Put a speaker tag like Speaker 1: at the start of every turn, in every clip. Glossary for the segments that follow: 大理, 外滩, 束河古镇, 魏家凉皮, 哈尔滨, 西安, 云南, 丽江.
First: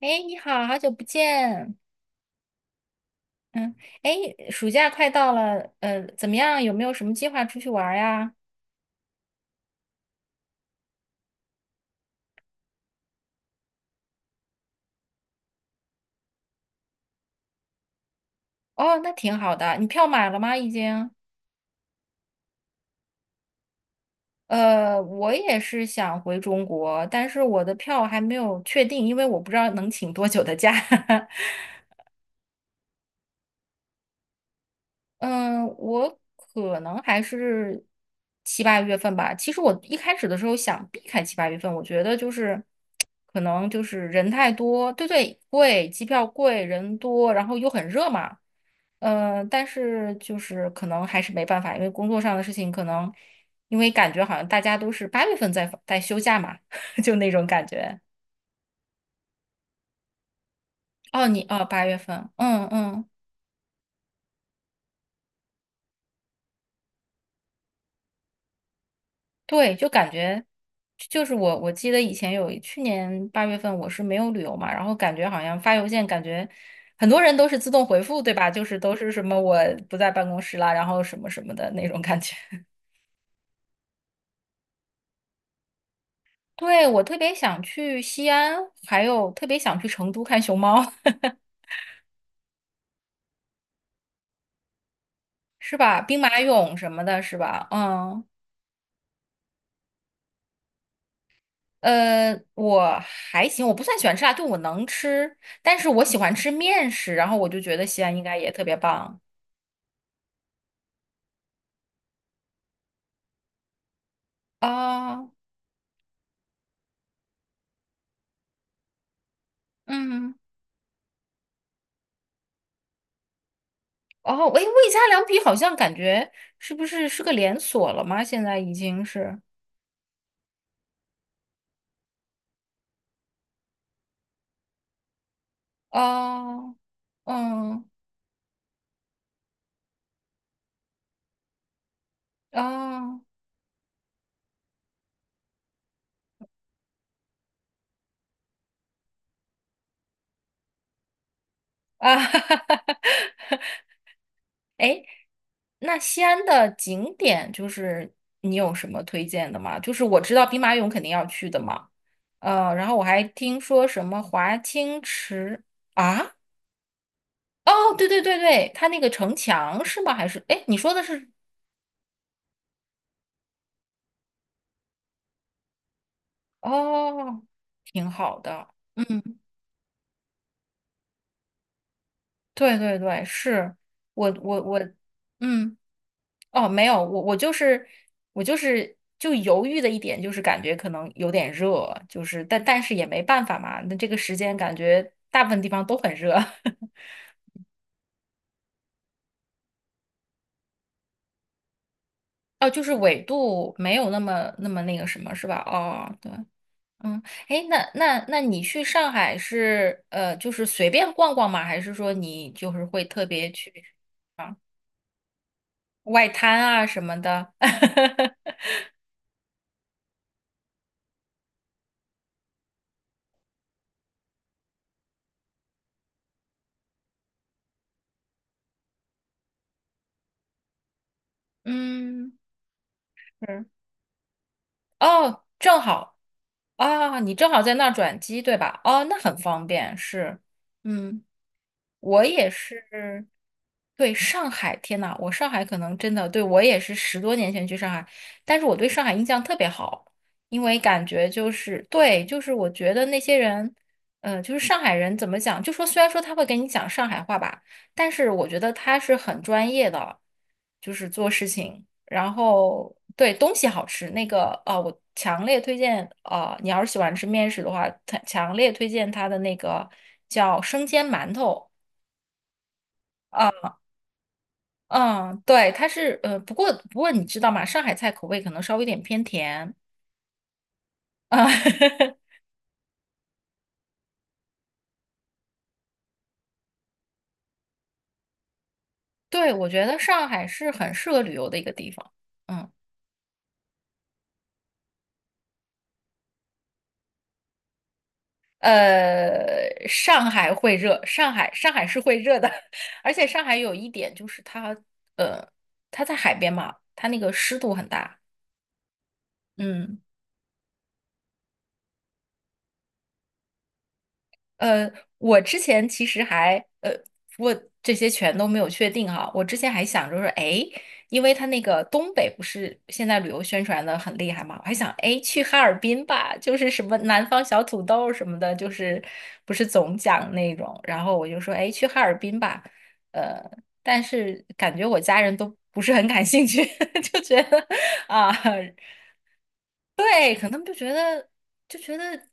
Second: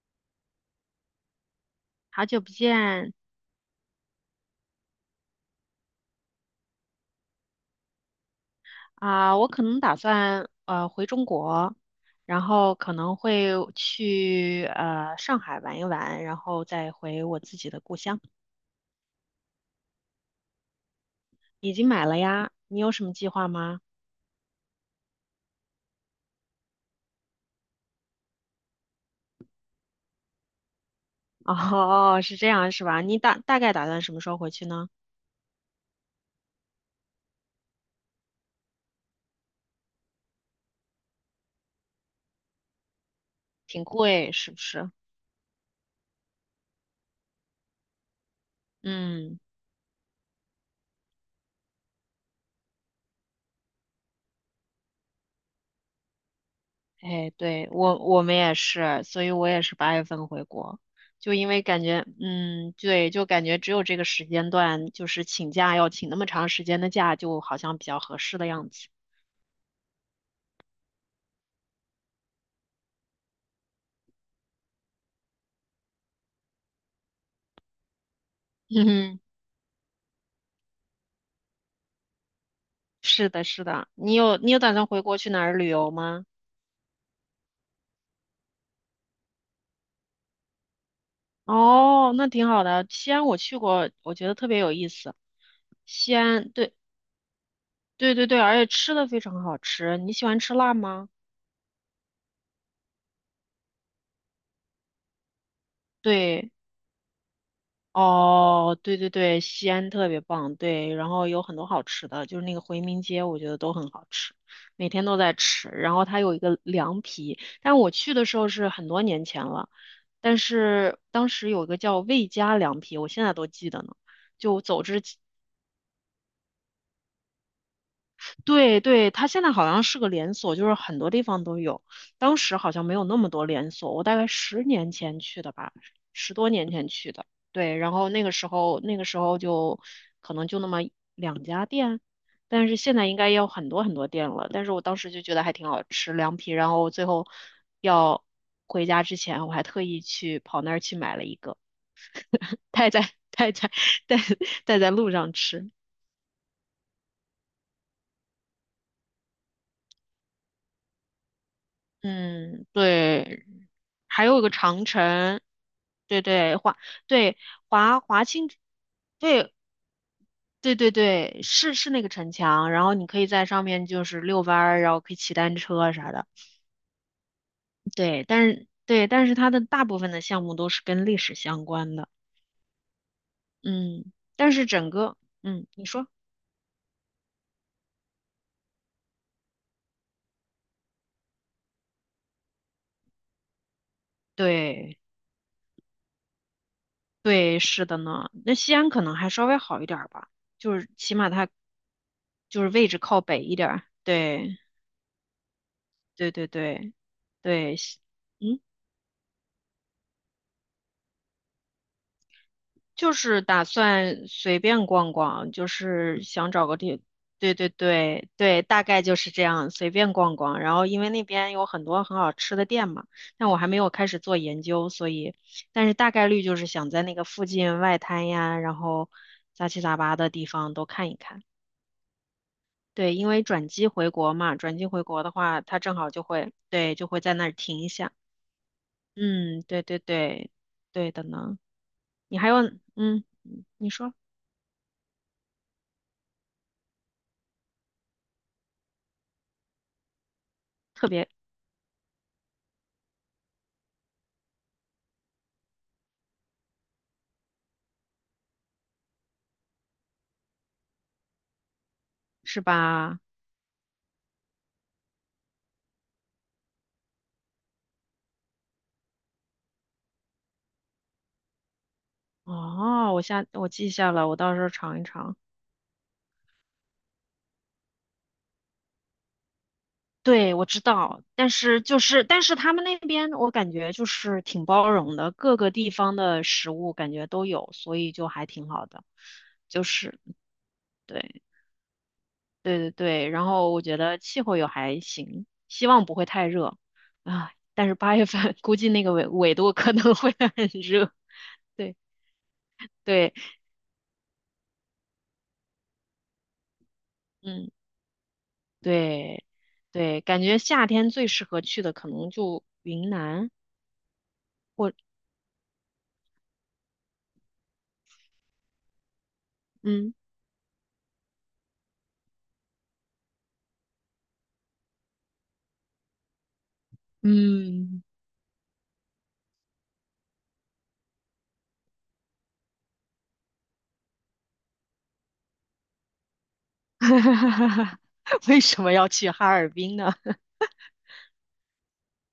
Speaker 1: 哎，你好，好久不见。
Speaker 2: 好久不见
Speaker 1: 嗯，哎，暑假快到了，怎么样？有没有什么计划出去玩儿呀？
Speaker 2: 啊，我可能打算回中国，然后可能会去上海玩一玩，然后再回我自己的故乡。
Speaker 1: 哦，那挺好的。你票买了吗？已经？
Speaker 2: 已经买了呀，你有什么计划吗？
Speaker 1: 我也是想回中国，但是我的票还没有确定，因为我不知道能请多久的假。
Speaker 2: 哦，是这样是吧？你大概打算什么时候回去呢？
Speaker 1: 嗯，我可能还是七八月份吧。其实我一开始的时候想避开七八月份，我觉得就是可能就
Speaker 2: 挺
Speaker 1: 是人
Speaker 2: 贵
Speaker 1: 太
Speaker 2: 是不是？
Speaker 1: 多，对对，贵，机票贵，人多，然后又很热嘛。
Speaker 2: 嗯。
Speaker 1: 嗯，但是就是可能还是没办法，因为工作上的事情，可能因为感觉好像大家都是八月份在休假嘛，就那
Speaker 2: 哎，
Speaker 1: 种感
Speaker 2: 对，我
Speaker 1: 觉。
Speaker 2: 我们也是，所以我也是八月份回国，
Speaker 1: 哦，
Speaker 2: 就
Speaker 1: 你
Speaker 2: 因为
Speaker 1: 哦，
Speaker 2: 感
Speaker 1: 八月
Speaker 2: 觉，
Speaker 1: 份，嗯
Speaker 2: 嗯，
Speaker 1: 嗯。
Speaker 2: 对，就感觉只有这个时间段，就是请假要请那么长时间的假，就好像比较合适的样子。
Speaker 1: 对，就感觉就是我记得以前有去年八月份我是没有旅游嘛，然后感觉好像发邮件，感觉很多人都是自动回复，对吧？就是
Speaker 2: 嗯
Speaker 1: 都是
Speaker 2: 哼，
Speaker 1: 什么我不在办公室啦，然后什么什么的那种感觉。
Speaker 2: 是的，是的，你有打算回国去哪儿旅游吗？
Speaker 1: 对，我特别想去西安，还有特别想去成都看熊猫，
Speaker 2: 哦，那挺好的，西安我去过，我觉得特别有意思。
Speaker 1: 是吧？
Speaker 2: 西
Speaker 1: 兵马
Speaker 2: 安，对
Speaker 1: 俑什么的，是吧？
Speaker 2: 对
Speaker 1: 嗯，
Speaker 2: 对对，而且吃的非常好吃。你喜欢吃辣吗？
Speaker 1: 我还行，我不算喜欢吃辣，就我能吃，但是我喜欢吃
Speaker 2: 对。
Speaker 1: 面食，然后我就觉得西安应该也特别
Speaker 2: 哦，对对
Speaker 1: 棒
Speaker 2: 对，西安特别棒，对，然后有很多好吃的，就是那个回民街，我觉得都很好吃，每天都
Speaker 1: 啊，
Speaker 2: 在吃。然后它有一个凉皮，但我去的时候是很多年前了，
Speaker 1: 嗯。
Speaker 2: 但是当时有一个叫魏家凉皮，我现在都记得呢。
Speaker 1: 哦，
Speaker 2: 就
Speaker 1: 喂，
Speaker 2: 走
Speaker 1: 魏家
Speaker 2: 之
Speaker 1: 凉皮好像感觉是不是是个连锁了吗？现在已
Speaker 2: 对
Speaker 1: 经
Speaker 2: 对，它
Speaker 1: 是
Speaker 2: 现在好像是个连锁，就是很多地方都有。当时好像没有那么多连锁，我大概10年前去的吧，十多年
Speaker 1: 哦，
Speaker 2: 前去的。对，
Speaker 1: 嗯，
Speaker 2: 然后那个时候就可能就那么2家店，但是现在应
Speaker 1: 哦，
Speaker 2: 该也有很多很多店了。但是我当时就觉得还挺好吃，凉皮。然后最后要回家之前，我还特意去跑那儿去买了一个，
Speaker 1: 啊，哈哈哈
Speaker 2: 带在 带
Speaker 1: 哈，
Speaker 2: 在带带在
Speaker 1: 哎，
Speaker 2: 路上吃。
Speaker 1: 那西安的景点就是你有什么推荐的吗？就是我知道兵马俑肯定要去的嘛，
Speaker 2: 嗯，
Speaker 1: 然后我还
Speaker 2: 对，
Speaker 1: 听说什么
Speaker 2: 还有一个
Speaker 1: 华
Speaker 2: 长
Speaker 1: 清
Speaker 2: 城，
Speaker 1: 池
Speaker 2: 对
Speaker 1: 啊，
Speaker 2: 对对
Speaker 1: 哦，对对
Speaker 2: 华
Speaker 1: 对
Speaker 2: 清，
Speaker 1: 对，它那个城
Speaker 2: 对
Speaker 1: 墙是吗？还是哎，诶
Speaker 2: 对
Speaker 1: 你
Speaker 2: 对
Speaker 1: 说的是
Speaker 2: 对，是是那个城墙，然后你可以在上面就是遛弯儿，然后可以骑单车啊啥的，
Speaker 1: 哦，挺
Speaker 2: 对，
Speaker 1: 好
Speaker 2: 但是
Speaker 1: 的。
Speaker 2: 对，但是
Speaker 1: 嗯。
Speaker 2: 它的大部分的项目都是跟历史相关的，
Speaker 1: 对对对，是
Speaker 2: 嗯，
Speaker 1: 我
Speaker 2: 但
Speaker 1: 我
Speaker 2: 是
Speaker 1: 我，
Speaker 2: 整个，嗯，
Speaker 1: 嗯，
Speaker 2: 你说，
Speaker 1: 哦，没有，我就是我就是就犹豫的一点就是感觉可能有点热，就是但是也没办法嘛，那这个时间感
Speaker 2: 对
Speaker 1: 觉大部分地方都很热，
Speaker 2: 对，是的呢，那西安可能还稍微好一点儿吧，就是起码它 就
Speaker 1: 哦，
Speaker 2: 是
Speaker 1: 就
Speaker 2: 位
Speaker 1: 是
Speaker 2: 置
Speaker 1: 纬
Speaker 2: 靠北一点
Speaker 1: 度
Speaker 2: 儿，
Speaker 1: 没有那么
Speaker 2: 对。
Speaker 1: 那么那个什么是吧？哦，对，
Speaker 2: 对对对
Speaker 1: 嗯，哎，
Speaker 2: 对，
Speaker 1: 那那那
Speaker 2: 嗯，
Speaker 1: 你去上海是就是随便逛逛吗？还是说你就是会
Speaker 2: 就
Speaker 1: 特
Speaker 2: 是
Speaker 1: 别
Speaker 2: 打
Speaker 1: 去
Speaker 2: 算随便逛逛，就是
Speaker 1: 外滩
Speaker 2: 想找个
Speaker 1: 啊什
Speaker 2: 地，
Speaker 1: 么的？
Speaker 2: 对对对 对，大概就是这样，随便逛逛。然后因为那边有很多很好吃的店嘛，但我还没有开始做研究，所以，但是大概率就是想在那个附近外滩呀，然后杂七杂八的地方都看一看。
Speaker 1: 嗯。
Speaker 2: 对，因为
Speaker 1: 是
Speaker 2: 转机回国嘛，转机回国的
Speaker 1: 哦，
Speaker 2: 话，它
Speaker 1: 正
Speaker 2: 正好
Speaker 1: 好
Speaker 2: 就会，对，就
Speaker 1: 啊，
Speaker 2: 会在
Speaker 1: 你
Speaker 2: 那
Speaker 1: 正
Speaker 2: 儿
Speaker 1: 好在
Speaker 2: 停
Speaker 1: 那
Speaker 2: 一
Speaker 1: 儿
Speaker 2: 下。
Speaker 1: 转机，对吧？哦，那很
Speaker 2: 嗯，
Speaker 1: 方
Speaker 2: 对
Speaker 1: 便，
Speaker 2: 对
Speaker 1: 是，
Speaker 2: 对，对的
Speaker 1: 嗯，
Speaker 2: 呢。
Speaker 1: 我
Speaker 2: 你还
Speaker 1: 也
Speaker 2: 有，嗯，
Speaker 1: 是，
Speaker 2: 你
Speaker 1: 对，
Speaker 2: 说
Speaker 1: 上海，天呐，我上海可能真的，对，我也是十多年前去上海，但是我对上海印象特别好，因为感
Speaker 2: 特别
Speaker 1: 觉就是，对，就是我觉得那些人，就是上海人怎么讲，就说虽然说他会给你讲上海话吧，但是我觉得他是很专业的，就是做事情。然
Speaker 2: 是
Speaker 1: 后
Speaker 2: 吧？
Speaker 1: 对东西好吃，那个啊、我强烈推荐啊、你要是喜欢吃面食的话，它强烈推荐它的那个叫生煎馒头。
Speaker 2: 哦，
Speaker 1: 啊，
Speaker 2: 我记下了，我到时候尝一尝。
Speaker 1: 嗯，对，它是不过你知道吗？上海菜口味可能稍微有点偏甜
Speaker 2: 对，我知道，
Speaker 1: 啊。
Speaker 2: 但是他们那边我感觉就是挺包容的，各个地方的食物感觉都有，所以就还挺好的。
Speaker 1: 对，我
Speaker 2: 就
Speaker 1: 觉得
Speaker 2: 是
Speaker 1: 上海是很适合旅
Speaker 2: 对
Speaker 1: 游的一个地方。嗯，
Speaker 2: 对对对，然后我觉得气候也还行，希望不会太热啊。但是八月份 估计那个纬度可能
Speaker 1: 上
Speaker 2: 会
Speaker 1: 海
Speaker 2: 很
Speaker 1: 会热，
Speaker 2: 热。
Speaker 1: 上海
Speaker 2: 对
Speaker 1: 是会热的，而且
Speaker 2: 对，
Speaker 1: 上海有一点就是它在海边嘛，它那个湿
Speaker 2: 嗯。
Speaker 1: 度很大。
Speaker 2: 对，
Speaker 1: 嗯。
Speaker 2: 对，感觉夏天最适合去的可能就云南
Speaker 1: 呃，
Speaker 2: 或
Speaker 1: 我之前其实还我这些全都没有确定哈。我之前还想
Speaker 2: 嗯
Speaker 1: 着说，哎，因为他那个东北不是现在旅游宣传的很厉害嘛，我还想，哎，去哈尔滨吧，就是什么南方小土
Speaker 2: 嗯。
Speaker 1: 豆什么的，就是不是总讲那种。然后我就说，哎，去哈尔滨吧。呃，但是感觉我家人都不是很感兴趣，就觉得 啊。
Speaker 2: 为什么要去哈尔滨呢？
Speaker 1: 对，可 能就觉得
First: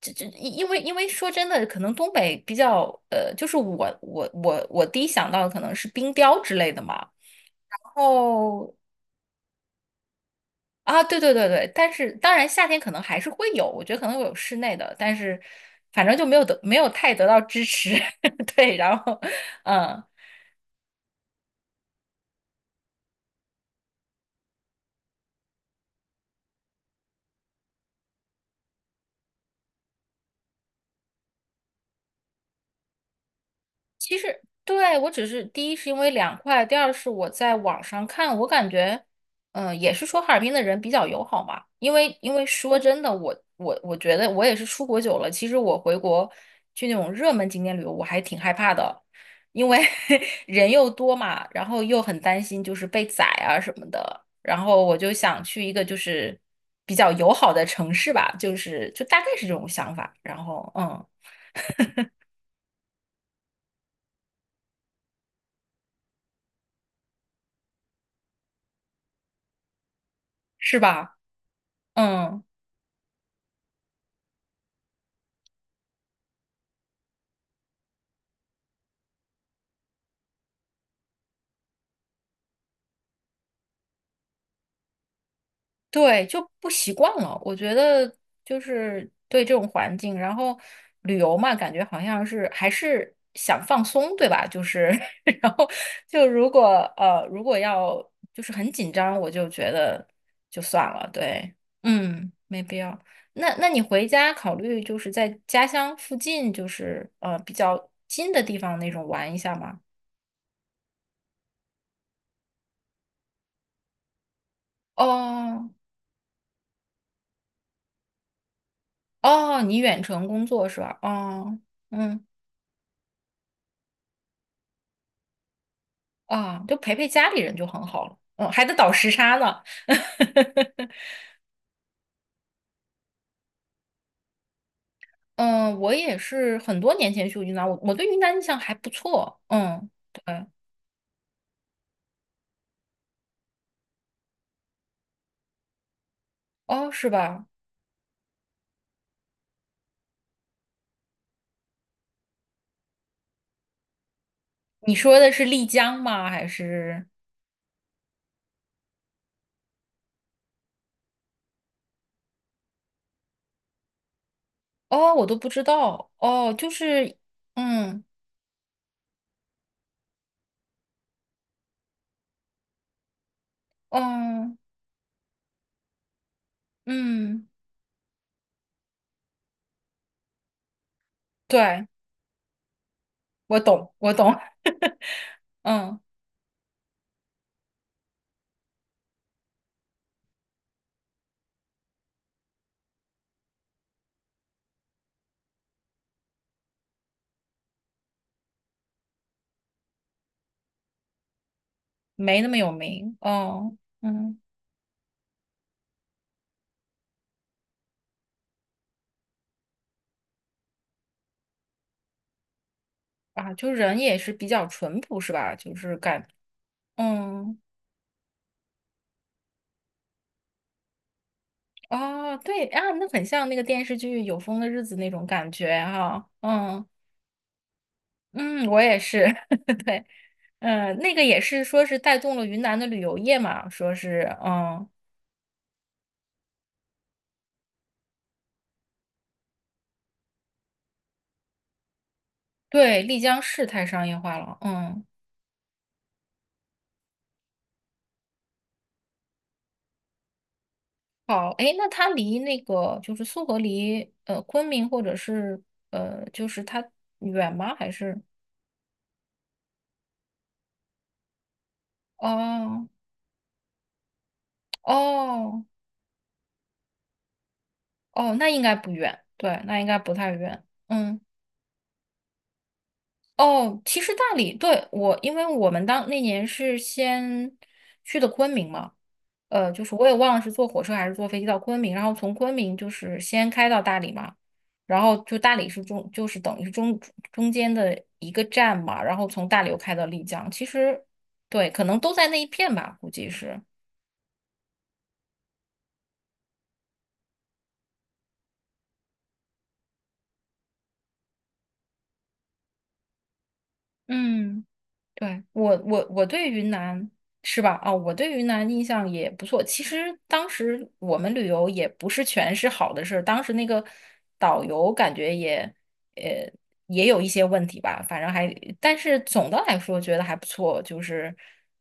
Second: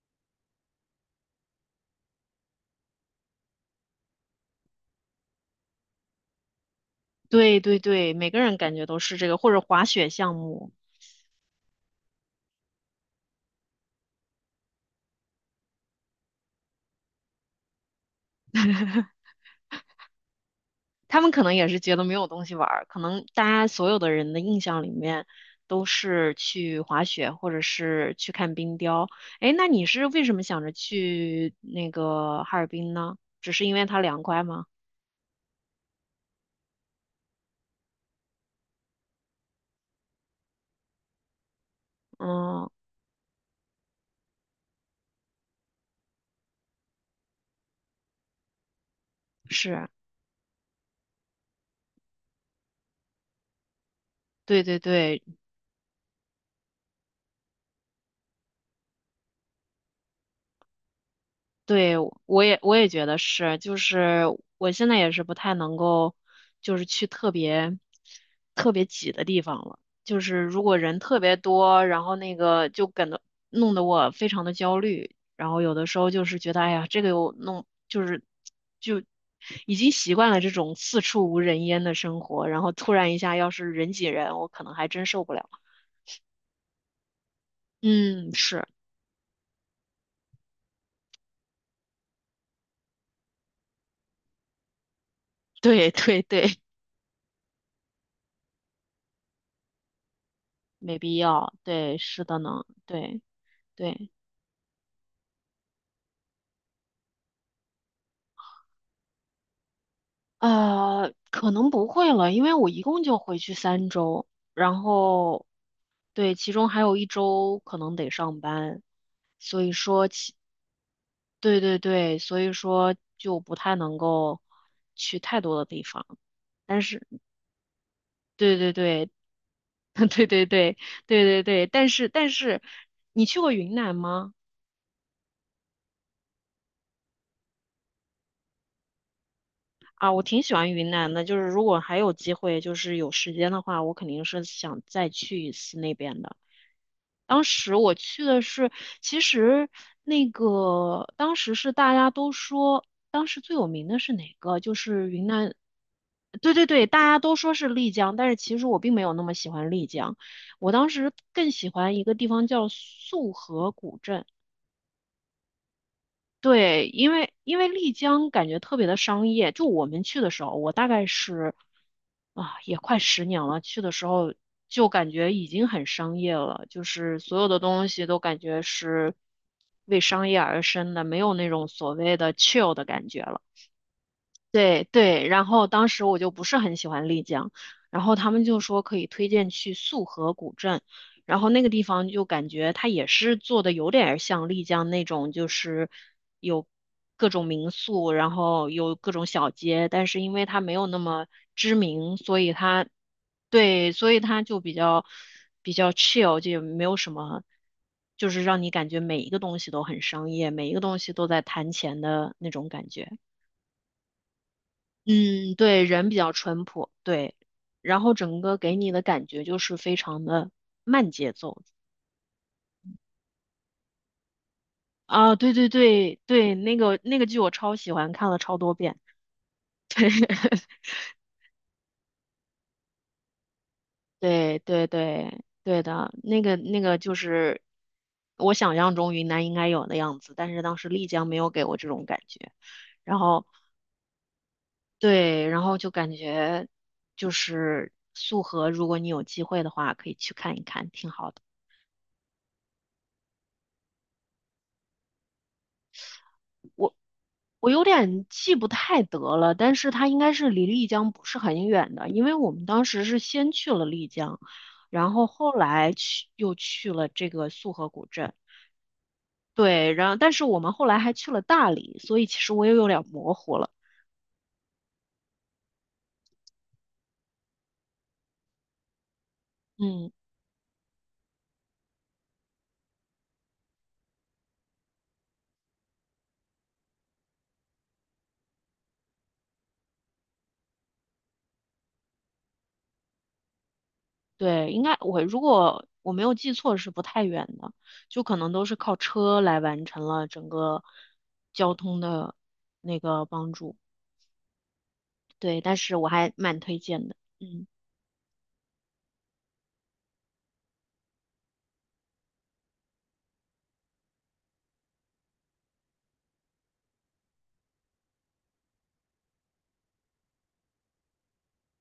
Speaker 1: 这，因为说真的，可能东北比较就是我第一想到的可能是冰雕之类的嘛。
Speaker 2: 对对
Speaker 1: 然
Speaker 2: 对，每个人感
Speaker 1: 后
Speaker 2: 觉都是这个，或者滑雪项目，
Speaker 1: 啊，对对对对，但是当然夏天可能还是会有，我觉得可能会有室内的，但是反正就没有太得到支持。对，然后嗯。
Speaker 2: 他们可能也是觉得没有东西玩儿，可能大家所有的人的印象里面都是去滑雪或者是去看冰雕。哎，那你是为什么想着去那个哈尔滨呢？只是因为它凉
Speaker 1: 是
Speaker 2: 快吗？
Speaker 1: 对，我只是第一是因为凉快，第二是我在网上看，我感觉，嗯、也是说哈尔滨的人比较友好嘛。因为
Speaker 2: 嗯，
Speaker 1: 说真的，我觉得我也是出国久了，其实我回国去那种热门景点旅游，我还挺害怕的，因为
Speaker 2: 是。
Speaker 1: 人又多嘛，然后又很担心就是被宰啊什么的。然
Speaker 2: 对对
Speaker 1: 后我就
Speaker 2: 对
Speaker 1: 想去一个就是比较友好的城市吧，就是就大概是这种想法。然后嗯，
Speaker 2: 对，我也觉得是，就是我现在也是不太能够，就是去特别特别挤的地方了。就是如
Speaker 1: 是
Speaker 2: 果人
Speaker 1: 吧？
Speaker 2: 特别多，然后那
Speaker 1: 嗯。
Speaker 2: 个就感到弄得我非常的焦虑，然后有的时候就是觉得，哎呀，这个又弄，就是就已经习惯了这种四处无人烟的生活，然后突然一下要是人挤人，我可能还真受不了。
Speaker 1: 对，就不习惯了。我觉得
Speaker 2: 嗯，
Speaker 1: 就
Speaker 2: 是，
Speaker 1: 是对这种环境，然后旅游嘛，感觉好像是还是想放松，对吧？就是，然后
Speaker 2: 对对
Speaker 1: 就
Speaker 2: 对，
Speaker 1: 如果如果要就是很紧张，我就觉得就算
Speaker 2: 没
Speaker 1: 了。
Speaker 2: 必要，
Speaker 1: 对，
Speaker 2: 对，是
Speaker 1: 嗯，
Speaker 2: 的
Speaker 1: 没
Speaker 2: 呢，
Speaker 1: 必要。
Speaker 2: 对。
Speaker 1: 那你回
Speaker 2: 对，
Speaker 1: 家考虑就是在家乡附近，就是比较近的地方那种玩一下吗？
Speaker 2: 可能不会了，因为我一共就回去3周，然后
Speaker 1: 哦
Speaker 2: 对，其中还有一周可能得上班，
Speaker 1: 哦，
Speaker 2: 所以
Speaker 1: 你远
Speaker 2: 说，
Speaker 1: 程工作是吧？哦，
Speaker 2: 对对对，
Speaker 1: 嗯。
Speaker 2: 所以说就不太能够去太多的地方。
Speaker 1: 啊，就
Speaker 2: 但
Speaker 1: 陪
Speaker 2: 是，
Speaker 1: 陪家里人就很好了。嗯，
Speaker 2: 对
Speaker 1: 还
Speaker 2: 对
Speaker 1: 得倒时
Speaker 2: 对，
Speaker 1: 差呢。
Speaker 2: 对对对，对对对，但是，你去过云南吗？
Speaker 1: 嗯，我也是很多年前去过云南，我对云南印象还不错。嗯，
Speaker 2: 啊，我挺
Speaker 1: 对，
Speaker 2: 喜欢云南的，就是如果还有机会，就是有时间的话，我肯定是想再去一次那边的。
Speaker 1: 哦，是
Speaker 2: 当
Speaker 1: 吧？
Speaker 2: 时我去的是，其实那个当时是大家都说，当时最有名的是哪个？就
Speaker 1: 你
Speaker 2: 是
Speaker 1: 说
Speaker 2: 云
Speaker 1: 的是
Speaker 2: 南，
Speaker 1: 丽江吗？还
Speaker 2: 对对对，大
Speaker 1: 是
Speaker 2: 家都说是丽江，但是其实我并没有那么喜欢丽江，我当时更喜欢一个地方叫束河古镇。
Speaker 1: 哦，我都不知道。哦，就
Speaker 2: 对，因
Speaker 1: 是，
Speaker 2: 为因为丽
Speaker 1: 嗯，
Speaker 2: 江感觉特别的商业，就我们去的时候，我大概是啊，也快十年了，去的时候
Speaker 1: 嗯，
Speaker 2: 就感觉已经很商业了，就是所
Speaker 1: 嗯，
Speaker 2: 有的东西都感觉是为商业而生的，没有那种
Speaker 1: 对，
Speaker 2: 所谓的 chill 的感觉了。
Speaker 1: 我懂，我懂。
Speaker 2: 对对，然后当
Speaker 1: 嗯，
Speaker 2: 时我就不是很喜欢丽江，然后他们就说可以推荐去束河古镇，然后那个地方就感觉它也是做的有点儿像丽江那种，就是有各种民宿，然后有各种小街，但是因为它没有那么知名，
Speaker 1: 没
Speaker 2: 所
Speaker 1: 那
Speaker 2: 以
Speaker 1: 么有
Speaker 2: 它
Speaker 1: 名。哦，
Speaker 2: 对，所以
Speaker 1: 嗯，
Speaker 2: 它就比较比较 chill，就也没有什么，就是让你感觉每一个东西都很商业，每一个东西都在谈钱的那种感觉。
Speaker 1: 啊，就人也是比较淳朴，是吧？
Speaker 2: 嗯，
Speaker 1: 就
Speaker 2: 对，
Speaker 1: 是
Speaker 2: 人比
Speaker 1: 感，
Speaker 2: 较淳朴，对，
Speaker 1: 嗯。
Speaker 2: 然后整个给你的感觉就是非常的慢节奏
Speaker 1: 哦，对啊，那很像那个电视剧《有风的日子》那种
Speaker 2: 啊，
Speaker 1: 感
Speaker 2: 对
Speaker 1: 觉
Speaker 2: 对对
Speaker 1: 哈、
Speaker 2: 对，那
Speaker 1: 嗯
Speaker 2: 个那个剧我超喜欢，看了超
Speaker 1: 嗯，
Speaker 2: 多
Speaker 1: 我也
Speaker 2: 遍，
Speaker 1: 是，对，嗯，那个也是说是带动了云南的旅游业嘛，说是
Speaker 2: 对对
Speaker 1: 嗯，
Speaker 2: 对对的，那个那个就是我想象中云南应该有的样子，但是当时丽江没有给我这种感觉，
Speaker 1: 对，丽
Speaker 2: 然
Speaker 1: 江
Speaker 2: 后
Speaker 1: 市太商业化了。嗯，
Speaker 2: 对，然后就感觉就是素河，如果你有机会的话，可以去看一看，挺好的。
Speaker 1: 好，诶，那它离那个就是苏河离昆明或者是就是它
Speaker 2: 我。
Speaker 1: 远
Speaker 2: 我
Speaker 1: 吗？
Speaker 2: 有
Speaker 1: 还是
Speaker 2: 点记不太得了，但是它应该是离丽江不是很远的，因为我们当
Speaker 1: 哦
Speaker 2: 时是先去了丽江，然后后
Speaker 1: 哦
Speaker 2: 来去又去了这个束河古
Speaker 1: 哦，
Speaker 2: 镇，
Speaker 1: 那应该不远，对，那应
Speaker 2: 对，
Speaker 1: 该
Speaker 2: 然
Speaker 1: 不
Speaker 2: 后
Speaker 1: 太
Speaker 2: 但是我
Speaker 1: 远。
Speaker 2: 们后来还
Speaker 1: 嗯。
Speaker 2: 去了大理，所以其实我也有点模糊了。
Speaker 1: 哦，其实大理对我，因为我们当那年是先去的昆明嘛，就是我
Speaker 2: 嗯，
Speaker 1: 也忘了是坐火车还是坐飞机到昆明，然后从昆明就是先开到大理嘛，然后就大理是中，就是等于是中间的一个站嘛，然后从大理又开到丽江，其实对，可能都在那一片吧，估计是，
Speaker 2: 对，应该如果我没有记错是不太远的，就可能都是靠车来完成了整个交通的那个帮助。
Speaker 1: 嗯。对，
Speaker 2: 对，
Speaker 1: 我
Speaker 2: 但是
Speaker 1: 我
Speaker 2: 我
Speaker 1: 我
Speaker 2: 还
Speaker 1: 对
Speaker 2: 蛮
Speaker 1: 云
Speaker 2: 推荐
Speaker 1: 南
Speaker 2: 的。
Speaker 1: 是
Speaker 2: 嗯
Speaker 1: 吧？啊、我对云南印象也不错。其实当时我们旅游也不是全是好的事儿，当时那个导游感觉也呃也有一些问题吧，反正还，但是总的来说觉得还不错，就是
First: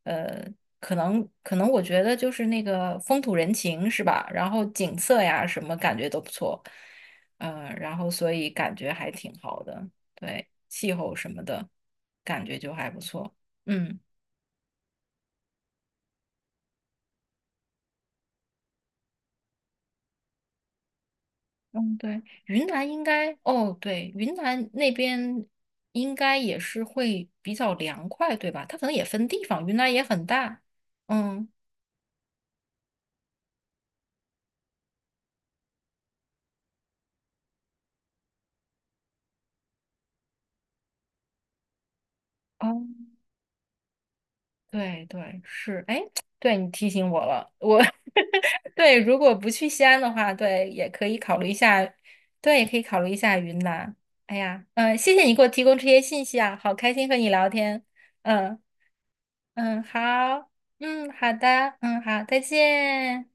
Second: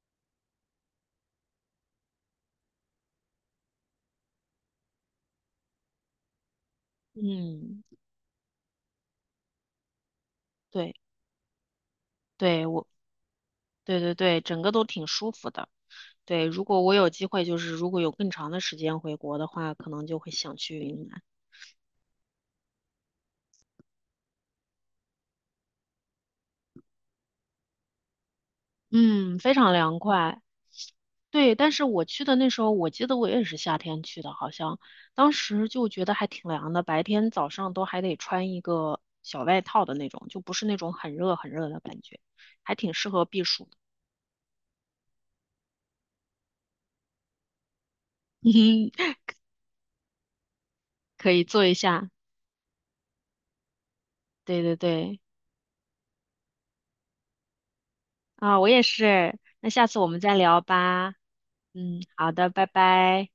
Speaker 1: 呃可能我觉得就是那个风土人情是吧？然后景色呀什么感觉都不错，嗯、
Speaker 2: 嗯，
Speaker 1: 然后所以感觉还挺好的。对，气
Speaker 2: 对。
Speaker 1: 候什么的，感觉
Speaker 2: 对，
Speaker 1: 就
Speaker 2: 我，
Speaker 1: 还不错。嗯
Speaker 2: 对对对，整个都挺舒服的。对，如果我有机会，就是如果有更长的时间回国的话，可能就会想去云南。
Speaker 1: 嗯，对，云南应该，哦，对，云南那边应该也是会比较凉快，对吧？它可能也分
Speaker 2: 嗯，
Speaker 1: 地
Speaker 2: 非
Speaker 1: 方，
Speaker 2: 常
Speaker 1: 云南
Speaker 2: 凉
Speaker 1: 也很
Speaker 2: 快。
Speaker 1: 大。嗯，
Speaker 2: 对，但是我去的那时候，我记得我也是夏天去的，好像当时就觉得还挺凉的，白天早上都还得穿一个小外套的那种，就不是那种很热很热的感觉，
Speaker 1: 哦，
Speaker 2: 还挺适合避暑的。
Speaker 1: 对对，是，哎，对你提醒我了，我 对，如果不去西安的话，对，也可以
Speaker 2: 可
Speaker 1: 考
Speaker 2: 以
Speaker 1: 虑一
Speaker 2: 做一
Speaker 1: 下，
Speaker 2: 下。
Speaker 1: 对，也可以考虑一下云南。哎
Speaker 2: 对
Speaker 1: 呀，
Speaker 2: 对
Speaker 1: 嗯、谢
Speaker 2: 对，
Speaker 1: 谢你给我提供这些信息啊，好开心和你聊天。嗯。
Speaker 2: 啊，我也是。那
Speaker 1: 嗯，
Speaker 2: 下次我们再
Speaker 1: 好，
Speaker 2: 聊
Speaker 1: 嗯，
Speaker 2: 吧。
Speaker 1: 好的，嗯，
Speaker 2: 嗯，
Speaker 1: 好，
Speaker 2: 好
Speaker 1: 再
Speaker 2: 的，拜拜。
Speaker 1: 见。